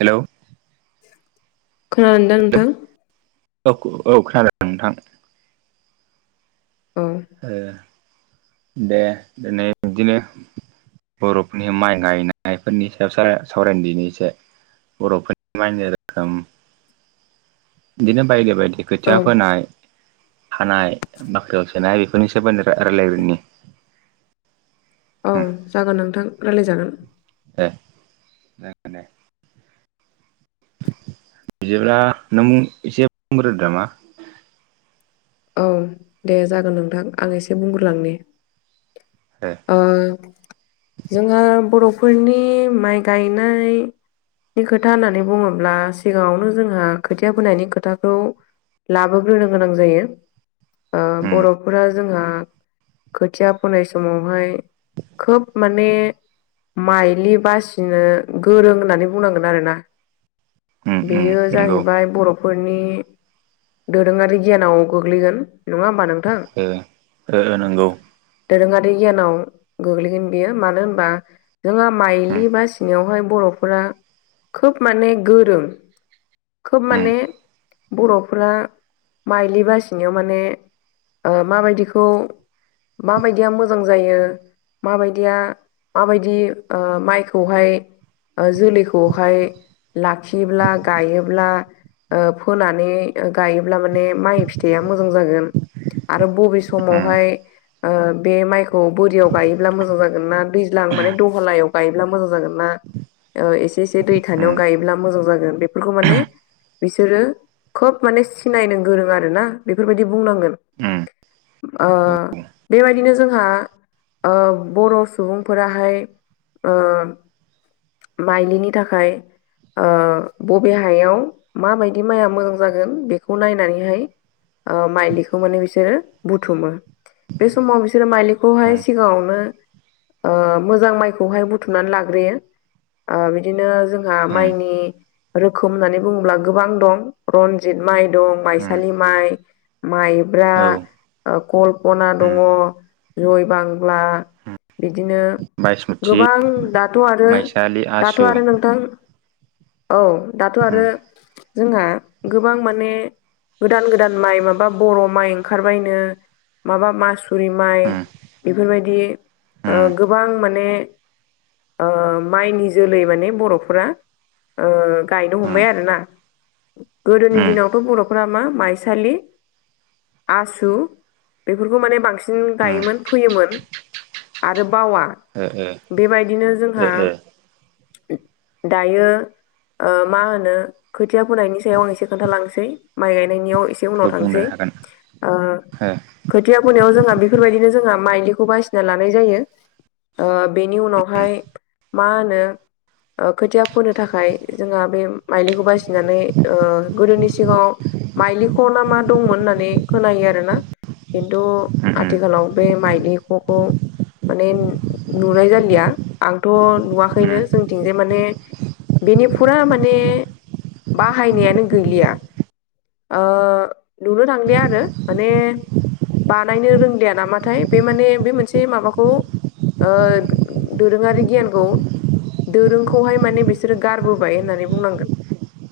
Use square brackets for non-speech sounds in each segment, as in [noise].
Hello खानादों ना hello नोंथां? औ औ खोनादों नोंथां। औ ओ दे दिनै बिदिनो बर'फोरनि माइ गायनायफोरनि सायाव सावरायदिनि एसे। बर'फोरनि बायदि रोखोम बिदिनो बायदि बायदि औ खोथिया फोनाय खानाय बाख्रियाव सोनाय बेफोरनि सोमोन्दै राय्लायनि। औ जागोन नोंथां राय्लायजागोन। दे जागोन दे। बिदिब्ला नों एसे बुंग्रो नामा? औ दे जागोन नोंथां आं एसे बुंग्रोलांनि। दे ओ जोंहा बर' फोरनि माइ गायनाय नि खोथा होननानै बुङोब्ला सिगाङावनो जोंहा खोथिया फोनायनि खोथाखौ लाबोग्रोनो गोनां जायो। ओ उम बर'फोरा जोंहा खोथिया फोनाय समावहाय खोब माने माइलि बासिनो गोरों होननानै बुंनांगोन आरोना। उम उम बेयो नंगौ जाहैबाय बर' फोरनि दोरोङारि गियानाव गोग्लैगोन। नङा होमबा नोंथां? ओ ओ ओ नंगौ दोरोङारि गियानाव गोग्लैगोन बियो मानो होनबा जोंहा उम माइलि बासिनायावहाय बर'फोरा खोब माने गोरों। खोब उम माने बर'फ्रा माइलि बासि नायाव माने ओ माबायदिखौ माबायदिया मोजां जायो माबायदिया माबायदि ओ माइखौहाय ओ जोलैखौहाय लाखियोब्ला गायोब्ला ओ फोनानै गायोब्ला माने माइ फिथाइया मोजां जागोन आरो बबे उम समावहाय बे माइखौ बोरियाव गायोब्ला मोजां जागोन ना दैज्लां माने दहलायाव गायोब्ला मोजां जागोन ना। एसे-एसे दै उम थानायाव गायोब्ला मोजां जागोन बेफोरखौ माने बिसोरो खोब माने सिनायनो गोरों आरो ना बेफोरबायदि बुंनांगोन। उम ओ औ उम बेबायदिनो जोंहा ओ बर' सुबुंफोराहाय ओ माइलिनि थाखाय ओ बबे हायाव माबायदि माइआ मोजां जागोन बेखौ नायनानैहाय ओ माइलिखौ माने बिसोरो बुथुमो। बे समाव बिसोरो माइलिखौहाय सिगाङावनो ओ मोजां माइखौहाय बुथुमनानै लाग्रोयो। ओ बिदिनो जोंहा माइनि रोखोम होननानै बुङोब्ला गोबां दं। रनजित माइ दं उम माइसालि माइ माइब्रा औ कल्पना उम दङ जय बांला उम बिदिनो बायसमुथि गोबां दाथ' आरो माइसालि दाथ' आसु आरो नोंथां औ दाथ' उम आरो जोंहा गोबां माने गोदान- गोदान माइ माबा बर' माइ ओंखारबायनो। माबा मासुरि माइ उम बेफोरबायदि ओ उम गोबां माने ओम। माइनि जोलै माने बर'फोरा ओ गायनो उम हमबाय आरोना। गोदोनि उम दिनावथ' बर'फोरा मा माइसालि आसु बेफोरखौ माने बांसिन उम गायोमोन फोयोमोन। आरो बावा। ओ-ओ। बेबायदिनो जोंहा दायो ओ मा होनो खोथिया फोनायनि सायाव आं एसे खोन्थालांनोसै माइ गायनायनियाव एसे उनाव ओ बुंनो थांनोसै। हागोन ओ ओ खोथिया फोनायाव जोंहा बेफोरबायदिनो जोंहा माइलिखौ बासिना लानाय जायो। ओ बेनि उम उनावहाय मा होनो ओ खोथिया फोनो थाखाय जोंहा बे माइलिखौ बासिनानै ओ गोदोनि सिगाङाव माइलिख' ना मा दंमोन होननानै खोनायो आरो ना। खिन्थु उम आथिखालाव बे माइलिख' खौ माने नु नुनाय जालिया। थ' उम उम नुवाखैनो जोंथिं जाय माने बेनि फुरा माने बाहायनायानो गैलिया। ओ नुनो थांलिया आरो माने बानायनो रोंलिया नामाथाय बे माने बे मोनसे माबाखौ ओ दोरोङारि गियानखौ दोरोंखौहाय माने बिसोरो गारबोबाय होननानै बुंनांगोन।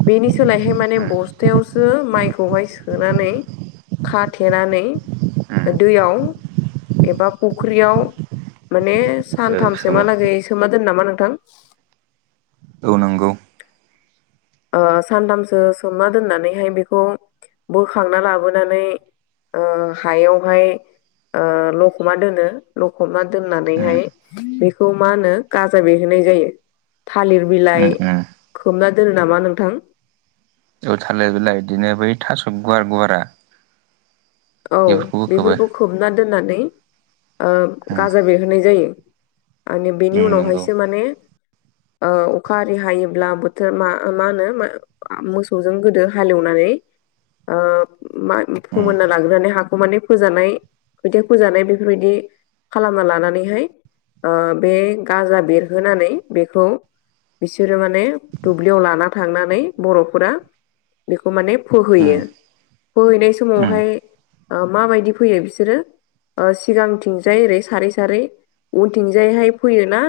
बेनि सोलायहाय माने बस्थायावसो माइखौहाय सोनानै खाथेनानै उम दैयाव एबा फुख्रियाव माने ओ सोमो सानथामसोमहालागै सोमना दोनो नामा नोंथां। औ नांगौ। ओ सानथामसो सोमना दोननानैहाय बेखौ बोखांना लाबोनानै ओ हायावहाय ओ लखमा दोनो लखबना उम दोननानैहाय बेखौ मा होनो गाजा बिरहोनाय जायो थालिर बिलाइ उम उम खोबना दोन नामा नोंथां? औ थालिर बिलाय बिदिनो बै थास' गुवार गुवारा। औ बेफोरखौबो खोबो बेफोरखौ खोबना दोननानै ओ उम गाजा बेरहोनाय जायो। आरो बेनि उम नंगौ उनावहायसो माने ओ अखा आरि हायोब्ला बोथोर मा -मा होनो मोसौजों गोदो हालेवनानै ओ मा उम फोमोनना- [unintelligible] हाखौ माने फोजानाय खोथिया फोजानाय बेफोरबायदि खालामना लानानैहाय ओ बे गाजा बेरहोनानै बेखौ बिसोरो माने दुब्लियाव लाना थांनानै बर'फोरा बेखौ माने उम फोहैयो। फोहैनाय उम समावहाय ओ माबायदि फैयो बिसोरो ओ सिगांथिंजाय ओरै सारै- सारै उनथिंजायहाय फैयो ना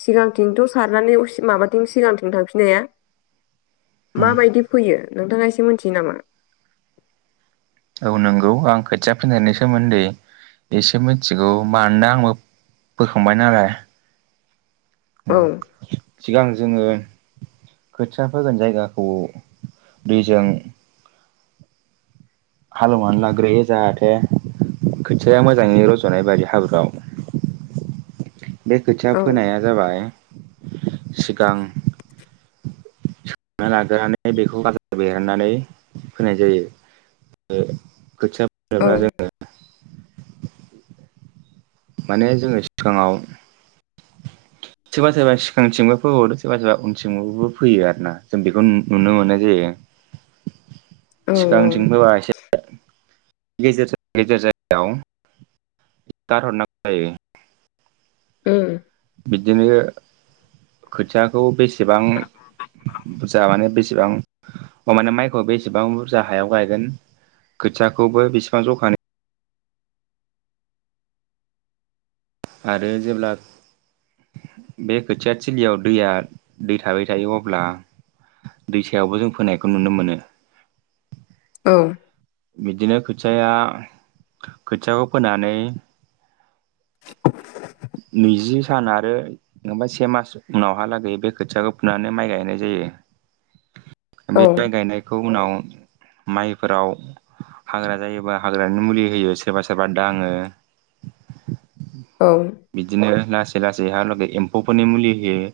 सिगांथिंथ' सारनानै उसि माबाथिं सिगांथिं थांफिननो हाया। उम माबायदि फैयो नोंथाङा एसे मिथियो नामा? औ नंगौ, आं खोथिया फोनायनि सोमोन्दै एसे मिथिगौ मानोना आंबो फोखांबाय नालाय औ। उम सिगां जोङो खोथिया फोगोन जायगाखौ दैजों हालेवनानै लाग्रोयो जाहाथे खोथिया मोजाङै रज'नाय बायदि हाब्रुआव। [inaudible] बे खोथिया औ फोनाया जाबाय सिगां लाग्रोनानै बेखौ गाजा बेरहोनानै फोनाय जायो। ओ खोथिया फोनोब्ला जोङो [inaudible] माने जोङो सिगाङाव सोरबा -सोरबा सिगांथिंबो फोहरो सोरबा- सोरबा उनथिंबो फोयो आरो ना। जों बेखौ नुनो मोननाय जायो। औ सिगांथिं फोबा एसे गेजेर -गेजेर जायगायाव गारहरनांगौ जायो। उम। बिदिनो खोथियाखौ बेसेबां बुरजा माने बेसेबां माने माइखौ बेसेबां बुरजा हायाव गायगोन। खोथियाखौबो बेसेबां जखानि आरो जेब्ला बे खोथिया थिलियाव दैया दै थाबाय थायो अब्ला दैसायावबो जों फोनायखौ नुनो मोनो। औ। बिदिनो खोथियाया खोथियाखौ फोनानै नैजि सान आरो ओफ्राय से मास उनावहालागै बे खोथियाखौ फुनानै माइ गायनाय जायो। औ बे गायनायखौ उनाव माइफोराव हाग्रा जायोबा हाग्रानि मुलि होयो सोरबा- सोरबा दाङो। औ। बिदिनो लासै -लासै हालागै एम्फौफोरनि मुलि होयो।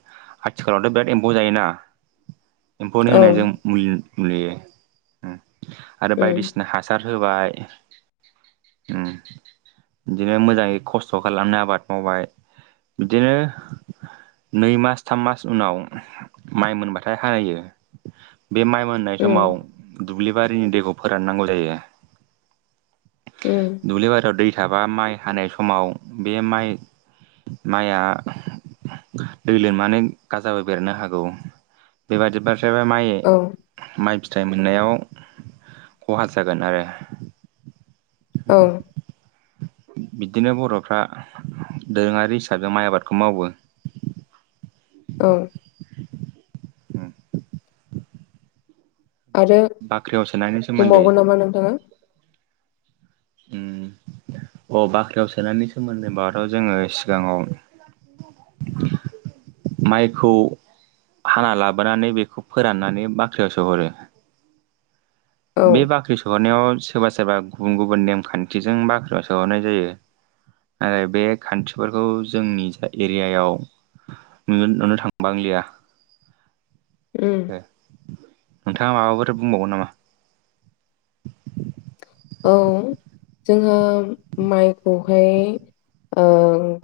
आथिखालावथ' बिराद एम्फौ जायोना। [inaudible] एम्फौनि होनाय जों मुलि- मुलि उम आरो उम बायदिसिना हा- [unintelligible] होबाय उम बिदिनो मोजाङै खस्थ' खालामनो आबाद मावबाय। बिदिनो नै मास, थाम मास उनाव माइ मोनबाथाय हायो। बे माइ मोननाय उम समाव दुब्लि बारिनि दैखौ फोराननांलाया। उम दुब्लि बारियाव दै था बा माइ हानाय समाव बे माइ माइया दै लोमनानै गाजाबो बेरनो हागौ। बेबादिबा फ्रायबा माइ औ माइ फिथाइ मोननायाव खहा जागोन आरो। ओं। बिदिनो बर'फ्रा दोरोङारि हिसाबै माइ आबादखौ मावो। ओं। आरो बाख्रियाव सोनायनि सोमोन्दै बुंबावगोन नामा नोंथाङा? उम अह बाख्रियाव सोनायनि सोमोन्दै होनबाथ' जोङो सिगाङाव [inaudible] माइखौ हाना लाबोनानै बेखौ फोराननानै बाख्रियावसो सोहरो। औ बे बाख्रि सोहरनायाव सोरबा सोरबा गुबुन गुबुन नेमखान्थिजों बाख्रियाव सोहरनाय जायो। नाथाय बे खान्थिफोरखौ जोंनि जा एरियायाव नुन नुनो थांबांलिया। उम। नोंथाङा माबाफोर बुंबावगोन नामा? औ जोंङो माइखौहाय ओ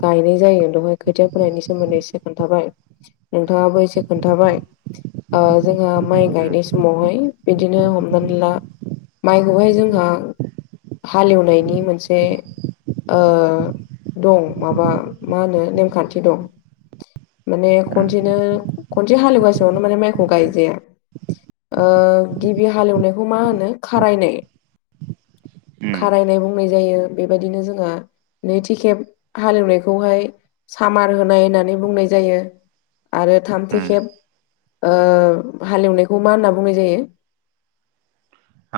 गायनाय जायो बेहाय खोथिया फोनायनि सोमोन्दै एसे खोन्थाबाय। नोंथाङाबो एसे खोन्थाबाय। ओ जोंहा माइ उम गायनाय समावहाय बिदिनो हमनानै ला माइखौहाय जोंहा हालेवनायनि मोनसे ओ दं माबा मा होनो नेमखान्थि दं। माने उम खनसेनो खनसे हालेवगासियावनो माने माइखौ गायजाया। ओ गिबि हालेवनायखौ मा होनो खारायनाय। उम खारायनाय बुंनाय जायो। बेबायदिनो जोंना नैथि खेब हालेवनायखौहाय‌ सामार होनाय होननानै बुंनाय जायो आरो थामथि उम खेब ओ हालेवनायखौ मा होनना बुंनाय जायो?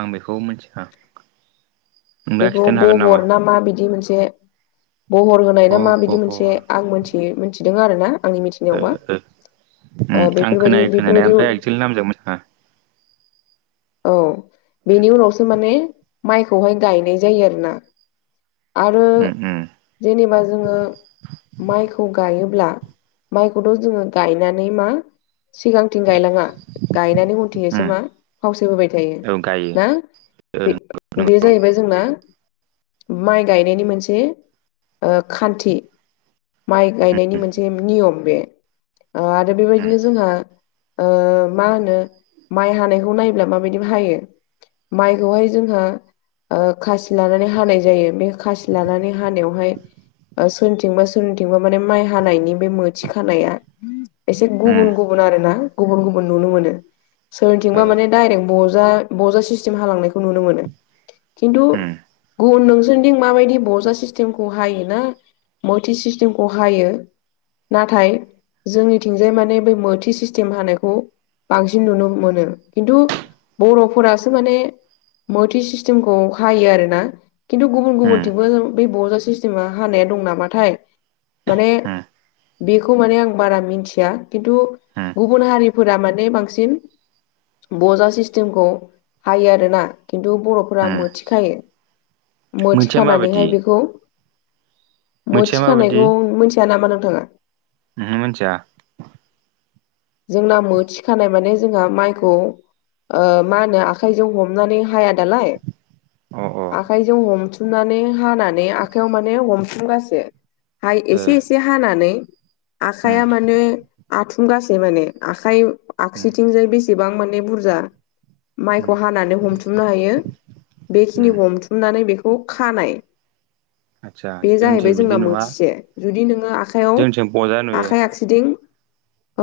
आं बेखौ मोनथिखा बेखौ बहर ना माबिदि मोनसे बहर होनाय ना अ मा बिदि मोनसे बहर आं मोनथियो मिन्थिदों आरो ना आंनि मिथि ओ लेवबा ओ उम ओ आं बेफोरबायदि खोनायो खोनानाया बेफोरबायदियाव ओमफ्राय एक्सुेलि नामजों मिथिया औ उम बेनि उनावसो माने माइखौहाय गायनाय जायो आरोना। आरो उम जेनेबा जोङो माइखौ गायोब्ला माइखौथ' जोङो गायनानै मा सिगांथिं गायलाङा, गायनानै उम उनथिंजायसो मा फावसायबोबाय थायो। औ गायो ना ओ बे नंगौ ओ जाहैबाय जोंनि जोंना माइ गायनायनि मोनसे ओ खान्थि माइ गायनायनि मोनसे नियम बे आरो बेबायदिनो जोंहा ओ मा होनो माइ हानायखौ नायब्ला माबायदिबा हायो? माइखौहाय जोंहा ओ खासि लानानै हानाय जायो। बे खासि लानानै हानायावहाय ओ सोरनिथिंबा सोरनिथिंबा माने माइ हानायनि बे मोथि खानाया एसे गुबुन गुबुन आरो ना गुबुन गुबुन नुनो मोनो। सोरनिथिंबा माने डाइरेक्ट बजा बजा सिस्टेम हालांनायखौ नुनो मोनो। खिन्थु गुबुन नोंसोरनिथिं माबायदि बजा सिस्टेमखौ हायोना मोथि सिस्टेमखौ हायो? नाथाय जोंनिथिंजाय माने बै मोथि सिस्टेम हानायखौ बांसिन नुनो मोनो। खिन्थु बर'फोरासो माने मोथि सिस खौ हायो आरोना खिन्थु गुबुन गुबुन थिंबो बे बजासे जोहा हानाया दं नामाथाय। माने बेखौ माने आं बारा मिथिया खिन्थु गुबुन हारिफोरा माने बांसिन बजा सिस्टेमखौ हायो आरोना। खिन्थु रफ्रा मोथिखायो मोनसेया माबायदि मोथिखानानैहाय बेखौ मोनसेया मथि माबायदि खानायखौ मिथिया नामा नोंथाङा? ओहो मिथिया। जोंना मो थिखानाय माने जोंहा माइखौ मा होनो आखाइजों हमनानै हाया दालाय। अ अ ओ आखाइजों हमथुमनानै हानानै आखाइयाव माने हमथुमगासो हाय एसे एसे हानानै उम आखाइया माने आथुंगासे माने आखाइ उम आखसिथिंजाय बेसेबां माने बुरजा उम माइखौ हानानै हमथुमनो हायो उम ‌बेखिनि हमथुमनानै बेखौ खानाय। आदसा बे जाहैबाय जोंनिथिं बिदि जोंना नुवा मोथिसे जुदि नोङो आखयाव जोंनिथिं बजा नुयो आखाइ आखसिदिं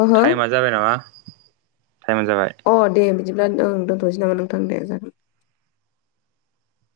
ओह टाइमा जाबाय नामा टाइमा जाबाय अ दे बिदिब्ला ओं दोनथ'सै नामा नोंथां जागोन।